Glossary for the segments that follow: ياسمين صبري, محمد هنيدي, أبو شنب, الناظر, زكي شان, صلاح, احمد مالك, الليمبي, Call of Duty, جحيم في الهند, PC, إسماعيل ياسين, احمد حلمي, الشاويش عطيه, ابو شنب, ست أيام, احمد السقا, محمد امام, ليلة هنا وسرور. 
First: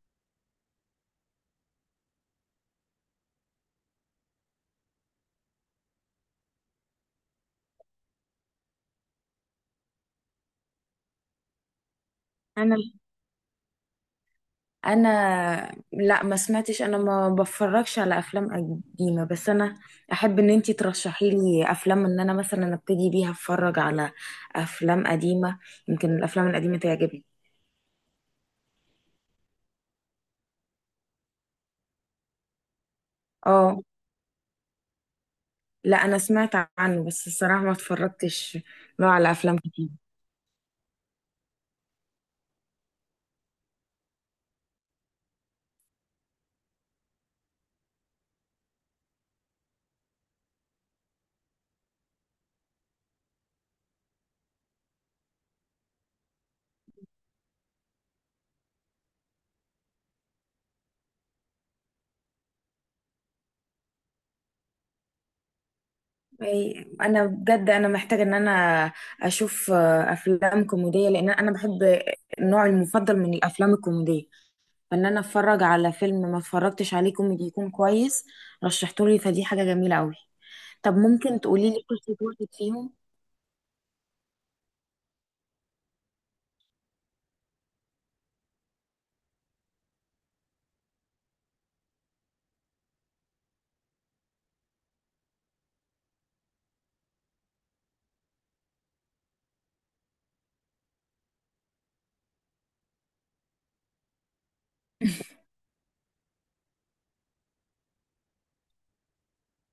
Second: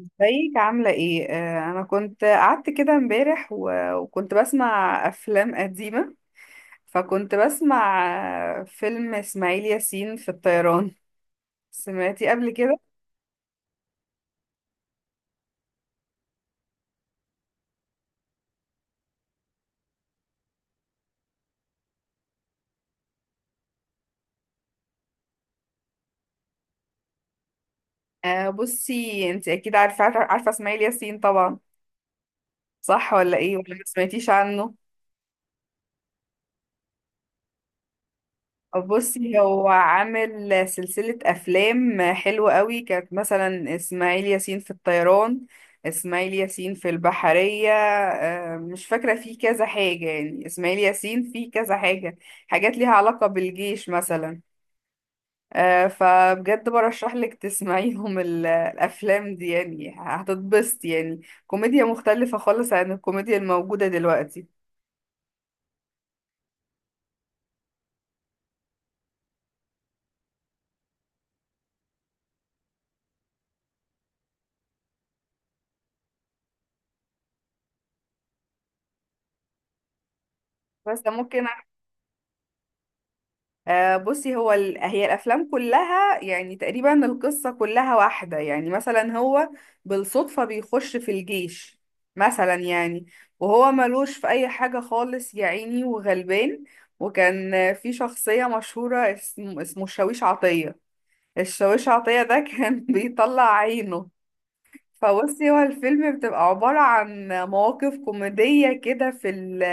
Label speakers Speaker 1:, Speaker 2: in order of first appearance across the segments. Speaker 1: ازيك عاملة ايه؟ انا كنت قعدت كده امبارح و- وكنت بسمع افلام قديمة. فكنت بسمع فيلم اسماعيل ياسين في الطيران. سمعتي قبل
Speaker 2: انا
Speaker 1: كده؟
Speaker 2: انا لا، ما سمعتش. انا ما بفرجش على افلام قديمه، بس انا احب ان انتي ترشحي لي افلام ان انا مثلا ابتدي بيها اتفرج على افلام قديمه. يمكن الافلام القديمه تعجبني.
Speaker 1: بصي، انت اكيد عارفة اسماعيل ياسين طبعا، صح ولا ايه ولا
Speaker 2: اه،
Speaker 1: ما سمعتيش عنه؟
Speaker 2: لا، انا سمعت عنه بس الصراحه ما اتفرجتش له على
Speaker 1: بصي،
Speaker 2: افلام
Speaker 1: هو
Speaker 2: كتير.
Speaker 1: عامل سلسلة أفلام حلوة قوي. كانت مثلا إسماعيل ياسين في الطيران، إسماعيل ياسين في البحرية. مش فاكرة، فيه كذا حاجة يعني، إسماعيل ياسين فيه كذا حاجة، حاجات ليها علاقة بالجيش مثلا. فبجد برشح لك تسمعيهم الأفلام دي، يعني هتتبسط، يعني كوميديا مختلفة خالص عن الكوميديا الموجودة دلوقتي.
Speaker 2: انا بجد محتاجه ان انا اشوف افلام كوميديه لان انا بحب النوع المفضل من الافلام الكوميديه. فان انا اتفرج على فيلم ما اتفرجتش عليه كوميدي يكون كويس. رشحتولي فدي حاجه جميله قوي. طب
Speaker 1: بس
Speaker 2: ممكن
Speaker 1: ممكن.
Speaker 2: تقولي لي قصه واحد فيهم؟
Speaker 1: بصي، هي الافلام كلها يعني تقريبا القصه كلها واحده، يعني مثلا هو بالصدفه بيخش في الجيش مثلا يعني، وهو ملوش في اي حاجه خالص، يا عيني وغلبان. وكان في شخصيه مشهوره اسمه الشاويش عطيه. الشاويش عطيه ده كان بيطلع عينه. فبصي، هو الفيلم بتبقى عبارة عن مواقف كوميدية كده في ال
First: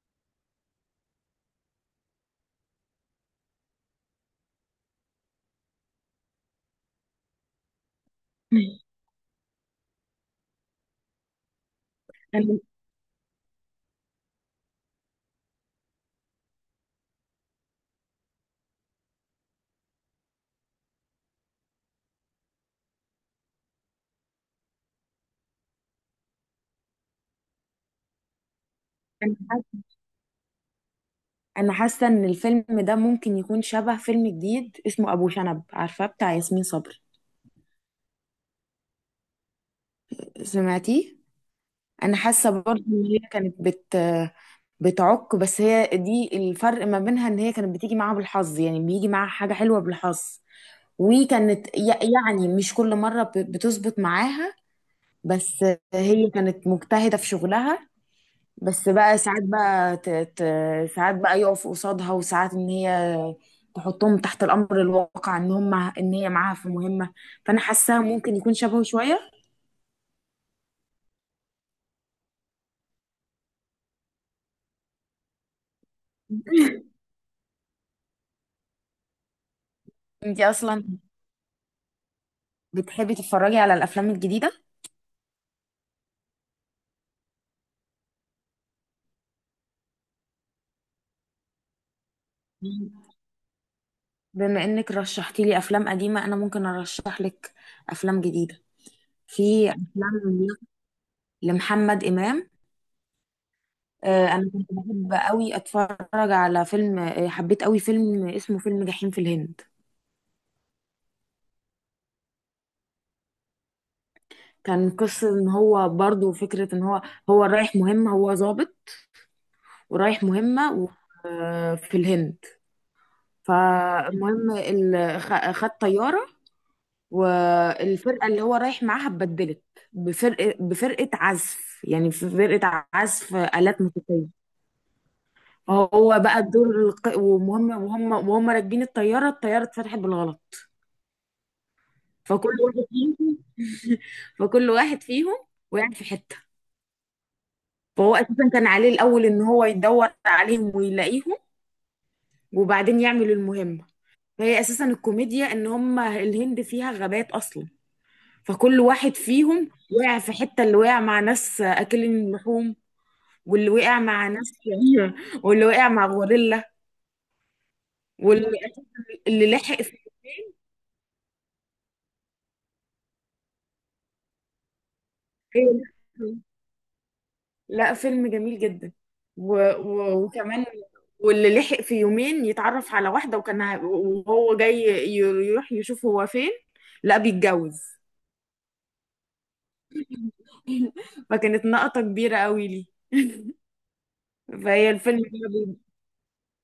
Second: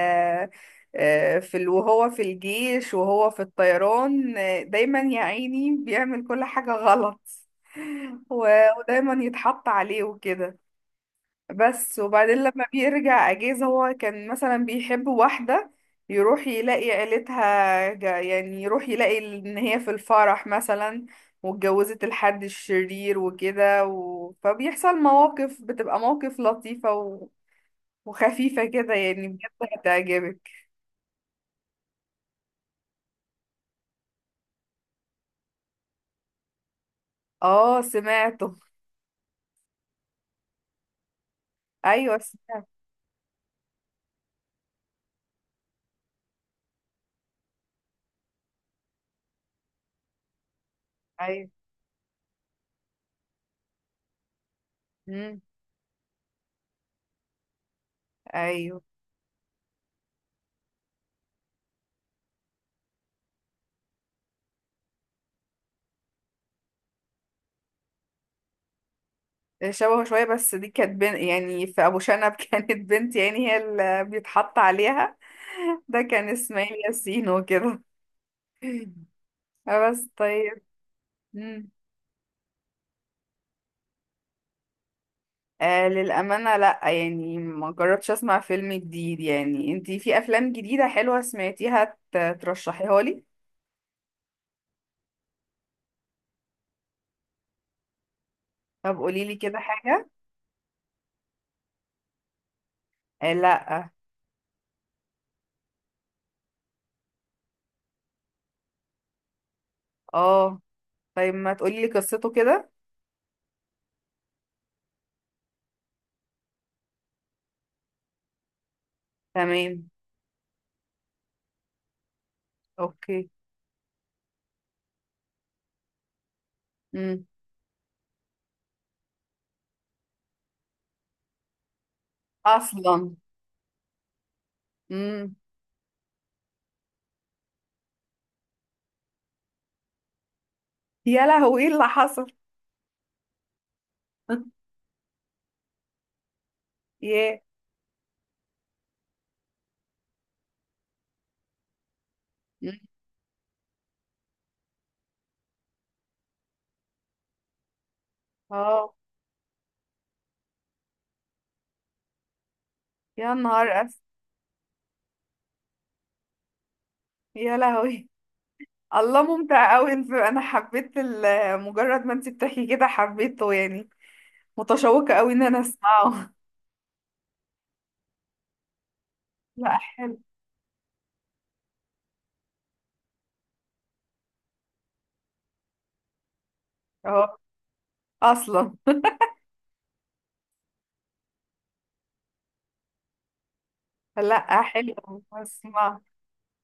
Speaker 1: آه، في ال وهو في الجيش وهو في الطيران. دايما يا عيني بيعمل كل حاجة غلط، و- ودايما يتحط عليه وكده. بس وبعدين
Speaker 2: انا
Speaker 1: لما بيرجع اجازة هو كان مثلا بيحب واحدة، يروح يلاقي عيلتها يعني يروح يلاقي ان هي في الفرح مثلا واتجوزت الحد الشرير وكده فبيحصل مواقف، بتبقى مواقف لطيفة و... وخفيفة كده، يعني
Speaker 2: انا
Speaker 1: بجد
Speaker 2: حاسه
Speaker 1: هتعجبك.
Speaker 2: انا حاسه ان الفيلم ده ممكن يكون شبه فيلم جديد اسمه ابو شنب، عارفاه بتاع ياسمين صبري؟
Speaker 1: اه سمعته.
Speaker 2: سمعتيه؟ انا
Speaker 1: ايوه
Speaker 2: حاسه
Speaker 1: سمعت.
Speaker 2: برضه ان هي كانت بتعك، بس هي دي الفرق ما بينها، ان هي كانت بتيجي معاها بالحظ، يعني بيجي معاها حاجه حلوه بالحظ.
Speaker 1: ايوه.
Speaker 2: وكانت يعني مش كل مره بتظبط معاها.
Speaker 1: امم.
Speaker 2: بس هي كانت مجتهدة في شغلها.
Speaker 1: ايوه.
Speaker 2: بس بقى ساعات بقى ساعات بقى يقف قصادها، وساعات ان هي تحطهم تحت الامر الواقع ان هم ان هي معاها في مهمة. فانا حاساها ممكن يكون شبهه شوية.
Speaker 1: شبهه شوية، بس دي كانت بنت يعني، في أبو شنب كانت بنت يعني، هي اللي بيتحط عليها. ده كان إسماعيل ياسين وكده. آه بس
Speaker 2: انتي
Speaker 1: طيب.
Speaker 2: اصلا
Speaker 1: مم.
Speaker 2: بتحبي تتفرجي على الافلام الجديدة؟
Speaker 1: آه، للأمانة لأ، يعني ما جربتش أسمع فيلم جديد. يعني انتي في أفلام جديدة حلوة سمعتيها ترشحيها
Speaker 2: مم.
Speaker 1: لي؟
Speaker 2: بما انك رشحتي لي افلام قديمة، انا ممكن ارشح لك افلام جديدة.
Speaker 1: طب قوليلي كده
Speaker 2: في
Speaker 1: حاجة.
Speaker 2: افلام لمحمد امام.
Speaker 1: آه لأ.
Speaker 2: انا كنت بحب قوي اتفرج على فيلم. حبيت قوي فيلم اسمه فيلم جحيم في الهند.
Speaker 1: اه طيب، ما تقوليلي قصته كده.
Speaker 2: كان قصة ان هو، برضو فكرة ان هو رايح مهمة، هو ضابط.
Speaker 1: تمام.
Speaker 2: ورايح مهمة في الهند.
Speaker 1: اوكي.
Speaker 2: فالمهم خد طيارة.
Speaker 1: مم.
Speaker 2: والفرقة اللي هو رايح معاها اتبدلت بفرقة عزف، يعني في فرقة
Speaker 1: أصلا.
Speaker 2: عزف آلات موسيقية.
Speaker 1: مم.
Speaker 2: هو بقى الدور ومهم، وهم راكبين الطيارة اتفتحت بالغلط.
Speaker 1: يا لهوي، ايه اللي حصل؟
Speaker 2: فكل واحد فيهم فكل واحد فيهم وقع في حتة.
Speaker 1: ياه.
Speaker 2: فهو أساسا كان عليه الأول إن هو يدور عليهم ويلاقيهم وبعدين يعمل المهمة. فهي أساسا الكوميديا إن هما الهند فيها غابات أصلا. فكل
Speaker 1: اه.
Speaker 2: واحد فيهم وقع في حتة، اللي وقع مع ناس أكلين لحوم،
Speaker 1: يا نهار
Speaker 2: واللي وقع
Speaker 1: أسود.
Speaker 2: مع ناس شريرة، واللي وقع مع غوريلا،
Speaker 1: يا لهوي.
Speaker 2: واللي أساساً
Speaker 1: الله،
Speaker 2: اللي
Speaker 1: ممتع
Speaker 2: لحق
Speaker 1: قوي!
Speaker 2: في
Speaker 1: انت، انا حبيت مجرد ما انت بتحكي كده حبيته يعني. متشوقة قوي ان انا
Speaker 2: الخيل.
Speaker 1: اسمعه.
Speaker 2: لا، فيلم جميل جدا.
Speaker 1: لا حلو.
Speaker 2: وكمان، واللي لحق في يومين يتعرف على واحدة، وكان وهو جاي يروح يشوف هو فين. لا،
Speaker 1: اه.
Speaker 2: بيتجوز.
Speaker 1: اصلا.
Speaker 2: فكانت نقطة كبيرة قوي لي.
Speaker 1: لا
Speaker 2: فهي
Speaker 1: حلو.
Speaker 2: الفيلم ده
Speaker 1: اسمع،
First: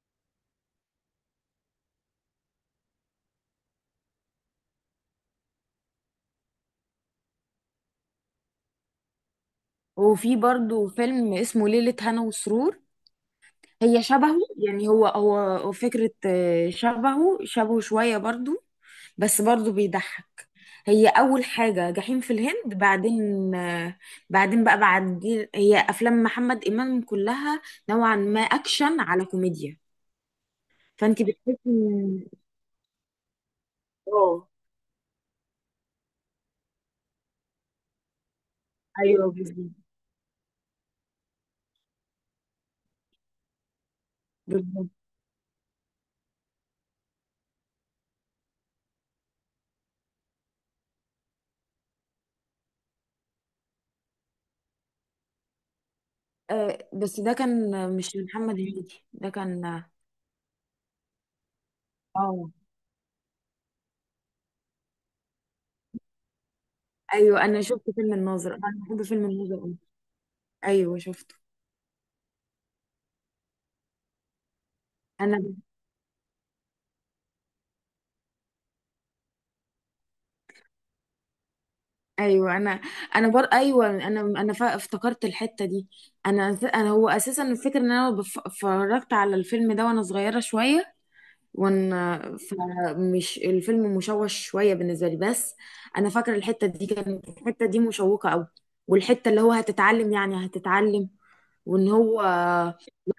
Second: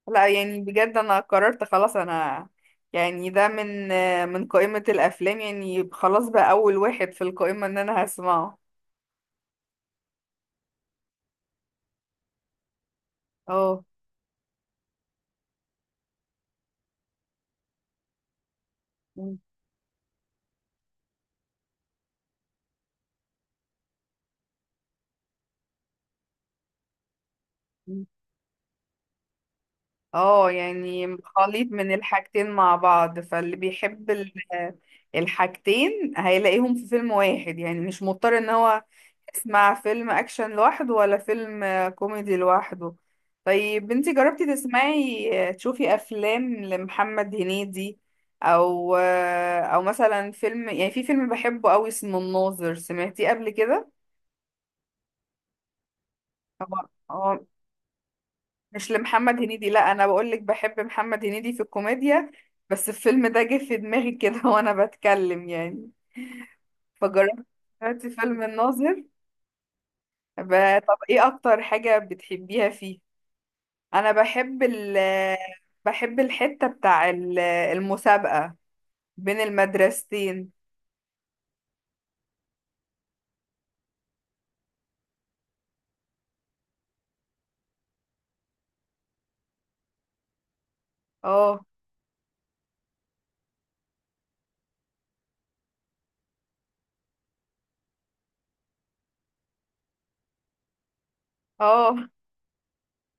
Speaker 1: لا يعني بجد، انا قررت خلاص. انا يعني ده من قائمة الافلام، يعني خلاص بقى اول واحد في القائمة ان انا هسمعه.
Speaker 2: وفي برضو فيلم اسمه ليلة هنا وسرور.
Speaker 1: اه.
Speaker 2: هي شبهه، يعني هو فكرة، شبهه شوية برضو، بس برضو بيضحك. هي اول حاجه جحيم في الهند، بعدين بعدين بقى بعد. هي افلام محمد امام كلها نوعا ما اكشن على كوميديا.
Speaker 1: اه، يعني
Speaker 2: فانت بتحسي
Speaker 1: خليط من الحاجتين مع بعض، فاللي بيحب ال-
Speaker 2: اه.
Speaker 1: الحاجتين هيلاقيهم في فيلم واحد، يعني مش مضطر ان هو
Speaker 2: ايوه بالظبط.
Speaker 1: يسمع فيلم اكشن لوحده ولا فيلم كوميدي لوحده. طيب بنتي، جربتي
Speaker 2: بالظبط.
Speaker 1: تسمعي تشوفي افلام لمحمد هنيدي، او او مثلا فيلم، يعني في فيلم بحبه قوي اسمه الناظر، سمعتيه قبل كده؟
Speaker 2: بس ده
Speaker 1: هو
Speaker 2: كان، مش محمد
Speaker 1: مش
Speaker 2: هنيدي، ده
Speaker 1: لمحمد
Speaker 2: كان
Speaker 1: هنيدي، لا
Speaker 2: اه.
Speaker 1: انا بقول لك بحب محمد هنيدي في الكوميديا،
Speaker 2: آه،
Speaker 1: بس الفيلم ده جه في دماغي كده وانا بتكلم يعني.
Speaker 2: ايوه،
Speaker 1: فجربت.
Speaker 2: انا شفت
Speaker 1: دلوقتي
Speaker 2: فيلم
Speaker 1: فيلم
Speaker 2: الناظر، انا بحب
Speaker 1: الناظر،
Speaker 2: فيلم الناظر أوي.
Speaker 1: طب
Speaker 2: ايوه
Speaker 1: ايه
Speaker 2: شفته.
Speaker 1: اكتر حاجة بتحبيها فيه؟ انا بحب ال
Speaker 2: انا
Speaker 1: بحب الحتة بتاع المسابقة بين المدرستين.
Speaker 2: ايوه، انا انا بر ايوه، افتكرت الحته دي. انا، هو اساسا الفكره ان انا اتفرجت على الفيلم ده وانا صغيره شويه،
Speaker 1: اه.
Speaker 2: وانا فمش الفيلم مشوش شويه بالنسبه لي، بس انا فاكره الحته دي، كانت الحته دي مشوقه قوي. والحته اللي هو هتتعلم، يعني هتتعلم. وان
Speaker 1: اه
Speaker 2: هو،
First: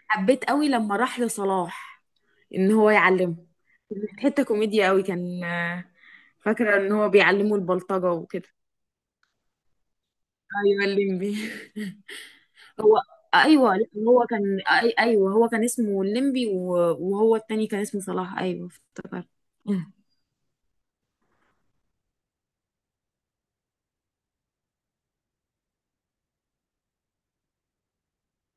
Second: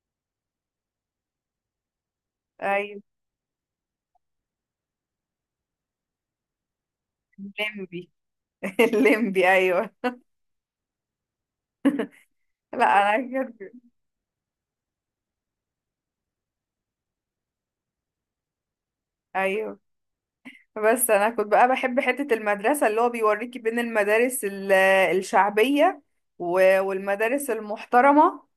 Speaker 2: حبيت قوي لما راح لصلاح ان هو
Speaker 1: ايوه،
Speaker 2: يعلمه. حته كوميديا قوي كان. فاكره ان هو بيعلمه
Speaker 1: الليمبي
Speaker 2: البلطجه وكده.
Speaker 1: الليمبي، ايوه.
Speaker 2: ايوه الليمبي.
Speaker 1: لا
Speaker 2: هو
Speaker 1: انا كده.
Speaker 2: ايوه، لا، ايوه، هو كان اسمه الليمبي، و... وهو التاني كان اسمه صلاح. ايوه افتكرت.
Speaker 1: ايوه. بس انا كنت بقى بحب حتة المدرسة اللي هو بيوريكي بين المدارس الشعبية و- والمدارس المحترمة.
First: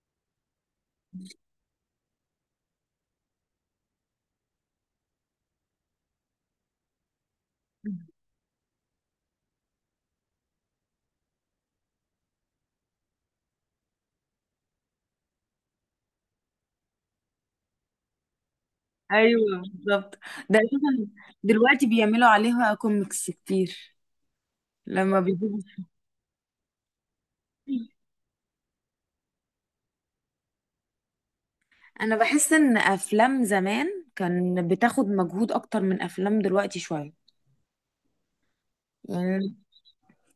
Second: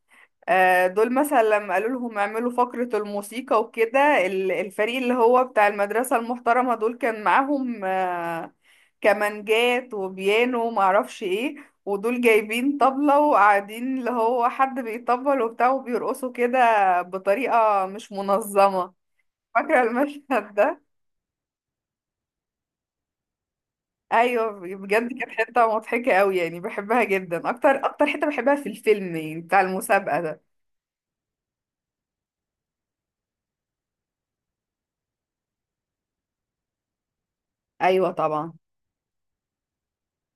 Speaker 1: دول مثلا لما قالوا لهم اعملوا فقرة الموسيقى وكده، الفريق اللي هو بتاع المدرسة المحترمة دول كان معاهم كمانجات وبيانو ومعرفش ايه، ودول جايبين طبلة وقاعدين، اللي هو حد بيطبل وبتاع وبيرقصوا كده بطريقة مش منظمة.
Speaker 2: ايوه
Speaker 1: فاكرة
Speaker 2: بالظبط.
Speaker 1: المشهد
Speaker 2: ده
Speaker 1: ده؟
Speaker 2: أساساً دلوقتي بيعملوا عليها كوميكس كتير.
Speaker 1: ايوه بجد،
Speaker 2: لما
Speaker 1: كانت
Speaker 2: بيجيبوا.
Speaker 1: حته مضحكه قوي يعني، بحبها جدا، اكتر اكتر حته بحبها في الفيلم، يعني بتاع المسابقه ده.
Speaker 2: انا بحس ان افلام زمان كان بتاخد مجهود اكتر من افلام دلوقتي شويه.
Speaker 1: ايوه طبعا.
Speaker 2: يعني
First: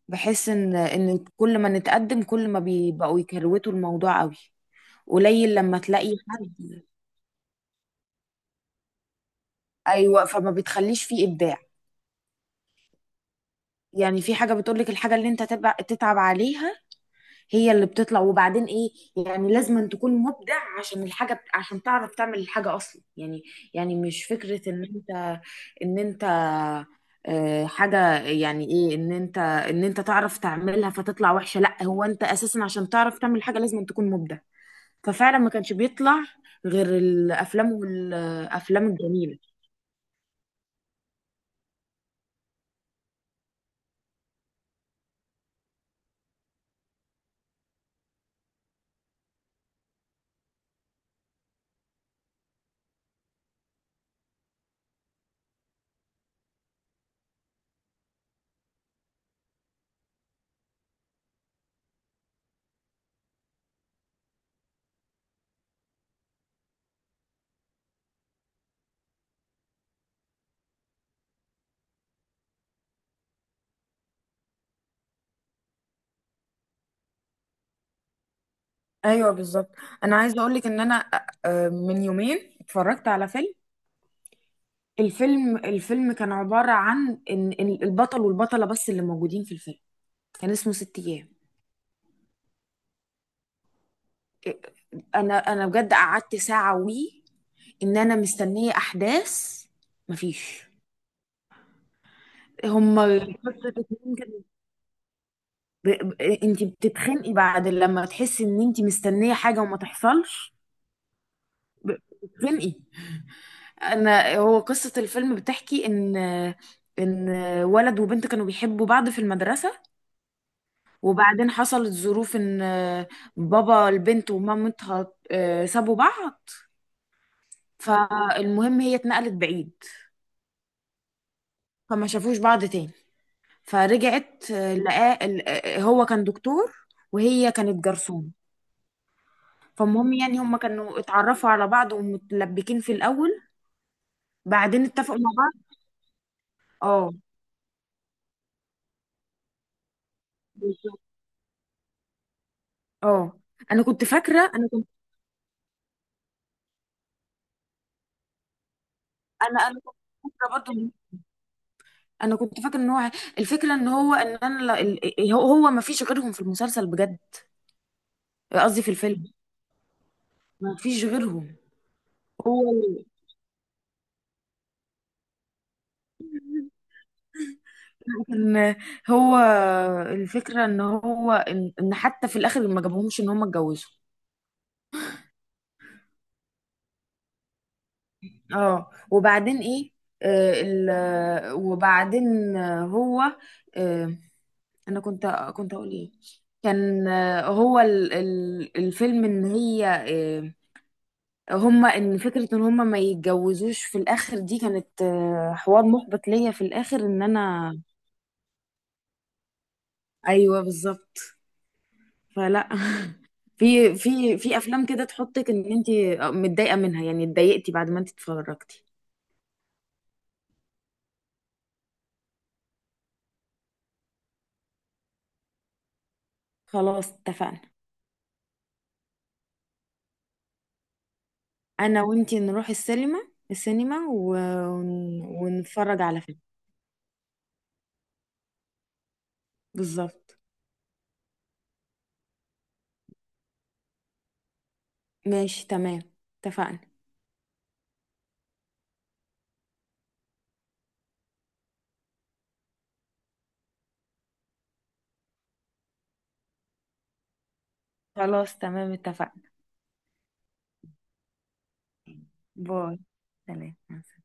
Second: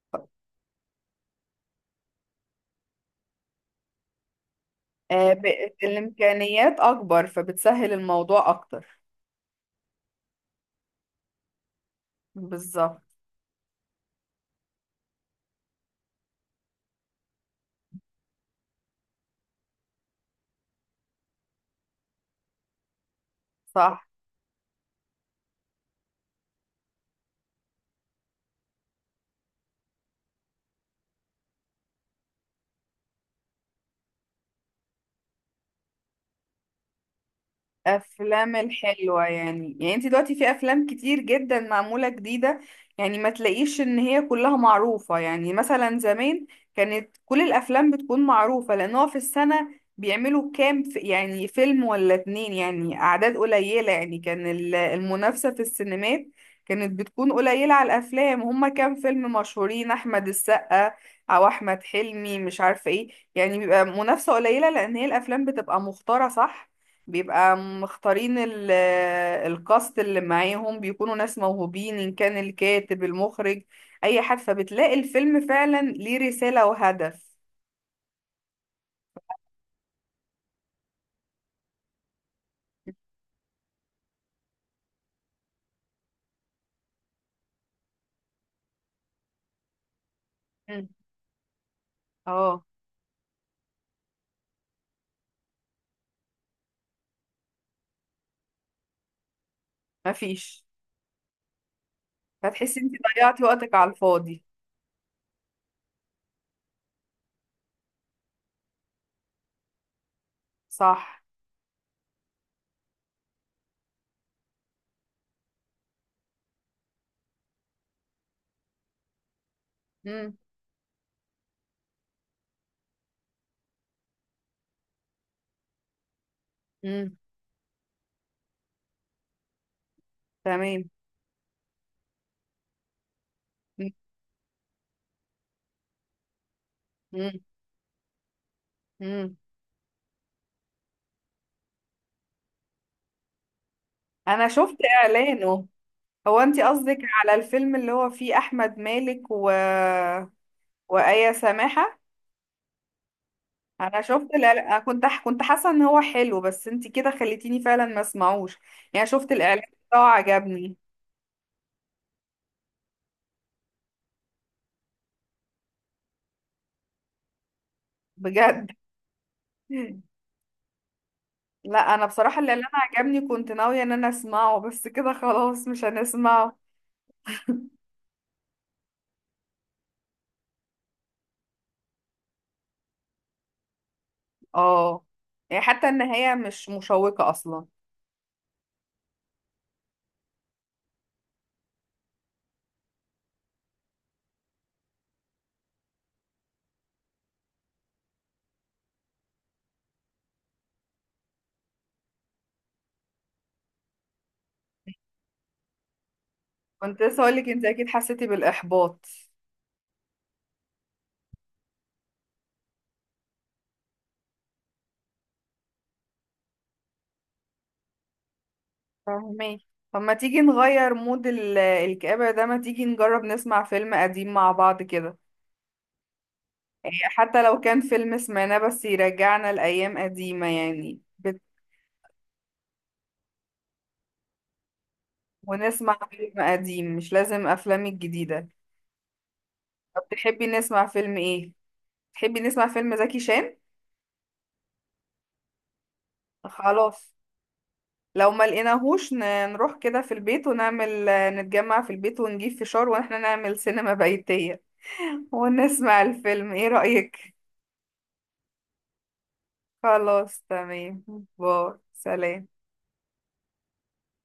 Speaker 2: بحس ان كل ما نتقدم، كل ما بيبقوا يكروتوا الموضوع قوي.
Speaker 1: آه ب...
Speaker 2: قليل لما تلاقي
Speaker 1: الامكانيات
Speaker 2: حد.
Speaker 1: اكبر فبتسهل الموضوع اكتر.
Speaker 2: ايوه، فما بتخليش فيه ابداع.
Speaker 1: بالظبط.
Speaker 2: يعني في حاجة بتقولك الحاجة اللي انت تتعب عليها هي اللي بتطلع. وبعدين ايه، يعني لازم أن تكون مبدع عشان الحاجة عشان تعرف تعمل الحاجة اصلا، يعني. يعني
Speaker 1: صح.
Speaker 2: مش فكرة ان انت حاجة، يعني ايه ان انت ان انت تعرف تعملها فتطلع وحشة. لا، هو انت اساسا عشان تعرف تعمل حاجة لازم أن تكون مبدع. ففعلا ما كانش بيطلع غير الافلام
Speaker 1: افلام
Speaker 2: والافلام
Speaker 1: الحلوه
Speaker 2: الجميلة.
Speaker 1: يعني انت دلوقتي في افلام كتير جدا معموله جديده، يعني ما تلاقيش ان هي كلها معروفه. يعني مثلا زمان كانت كل الافلام بتكون معروفه، لان هو في السنه بيعملوا كام يعني فيلم ولا اتنين يعني، اعداد قليله يعني. كان المنافسه في السينمات كانت بتكون قليله على الافلام، هما كام فيلم مشهورين، احمد السقا او احمد حلمي مش عارفه ايه. يعني بيبقى منافسه قليله، لان هي الافلام بتبقى مختاره، صح، بيبقى مختارين الكاست اللي معاهم بيكونوا ناس موهوبين، إن كان الكاتب، المخرج، أي حد، فبتلاقي الفيلم فعلا ليه رسالة وهدف.
Speaker 2: ايوه بالظبط. انا عايزه اقول لك ان انا من يومين اتفرجت على فيلم. الفيلم كان عبارة عن إن البطل والبطلة بس اللي موجودين في الفيلم. كان اسمه
Speaker 1: مم.
Speaker 2: ست أيام.
Speaker 1: اه.
Speaker 2: أنا بجد قعدت ساعة وي، إن أنا مستنية أحداث. مفيش.
Speaker 1: مفيش. فتحسي انت
Speaker 2: هما
Speaker 1: ضيعتي وقتك
Speaker 2: قصة
Speaker 1: على
Speaker 2: اتنين
Speaker 1: الفاضي.
Speaker 2: كده. انت بتتخنقي بعد لما تحسي ان انت مستنية حاجة وما تحصلش.
Speaker 1: صح.
Speaker 2: ب- بتتخنقي. انا، هو قصة الفيلم بتحكي ان ولد وبنت كانوا بيحبوا بعض في المدرسة.
Speaker 1: مم.
Speaker 2: وبعدين حصلت ظروف ان، بابا البنت ومامتها، سابوا بعض.
Speaker 1: مم.
Speaker 2: فالمهم هي اتنقلت بعيد،
Speaker 1: تمام.
Speaker 2: فما شافوش بعض تاني.
Speaker 1: مم.
Speaker 2: فرجعت لقاه هو كان دكتور،
Speaker 1: مم.
Speaker 2: وهي كانت جرسون.
Speaker 1: مم.
Speaker 2: فالمهم يعني هما كانوا اتعرفوا على بعض ومتلبكين في الاول،
Speaker 1: انا شفت
Speaker 2: بعدين اتفقوا مع بعض.
Speaker 1: اعلانه. هو انت قصدك
Speaker 2: اه،
Speaker 1: على الفيلم اللي هو فيه احمد مالك و...
Speaker 2: بالظبط.
Speaker 1: وآية سماحة؟
Speaker 2: اه. انا
Speaker 1: انا
Speaker 2: كنت
Speaker 1: شفت
Speaker 2: فاكره، انا
Speaker 1: الإعلان،
Speaker 2: كنت،
Speaker 1: كنت حاسه ان هو حلو، بس انت كده خليتيني فعلا ما اسمعوش. يعني شفت
Speaker 2: انا
Speaker 1: الاعلان
Speaker 2: انا
Speaker 1: بتاعه
Speaker 2: كنت فاكره برضه
Speaker 1: عجبني
Speaker 2: انا كنت فاكره ان هو الفكره ان هو، ان انا لا- ال- هو ما فيش غيرهم في المسلسل، بجد،
Speaker 1: بجد.
Speaker 2: قصدي في الفيلم، ما فيش غيرهم.
Speaker 1: لا انا بصراحه الاعلان
Speaker 2: هو ال-
Speaker 1: عجبني، كنت ناويه ان انا اسمعه، بس كده خلاص مش هنسمعه.
Speaker 2: ان هو الفكرة ان هو إن حتى في الاخر ما جابهمش ان هم اتجوزوا.
Speaker 1: اه يعني حتى النهايه مش مشوقه اصلا.
Speaker 2: اه، وبعدين ايه. آه ال آه، وبعدين هو، آه، انا كنت اقول ايه. كان هو ال الفيلم ان هي، آه، هما، فكرة ان هما ما يتجوزوش في الاخر، دي كانت حوار محبط ليا في الاخر
Speaker 1: كنت
Speaker 2: ان
Speaker 1: لسه اقول لك انت
Speaker 2: انا.
Speaker 1: اكيد حسيتي بالاحباط.
Speaker 2: ايوه بالظبط. فلا، في افلام كده تحطك ان انت متضايقه منها، يعني اتضايقتي بعد ما انت اتفرجتي.
Speaker 1: فاهمين. طب ما تيجي نغير مود الكآبة ده؟ ما تيجي نجرب نسمع فيلم قديم مع بعض كده؟
Speaker 2: خلاص
Speaker 1: حتى لو
Speaker 2: اتفقنا.
Speaker 1: كان فيلم سمعناه بس يرجعنا لأيام قديمة، يعني
Speaker 2: انا وانت نروح السينما
Speaker 1: ونسمع
Speaker 2: ونتفرج على
Speaker 1: فيلم
Speaker 2: فيلم.
Speaker 1: قديم مش لازم أفلام الجديدة. طب
Speaker 2: بالظبط.
Speaker 1: تحبي نسمع فيلم إيه؟ تحبي نسمع فيلم زكي شان؟
Speaker 2: ماشي تمام. اتفقنا.
Speaker 1: خلاص. لو ما لقيناهوش نروح كده في البيت ونعمل، نتجمع في البيت ونجيب فشار واحنا نعمل سينما بيتية ونسمع الفيلم. إيه رأيك؟
Speaker 2: خلاص تمام. اتفقنا.
Speaker 1: خلاص تمام. باي، سلام.
Speaker 2: باي. سلام مع السلامة.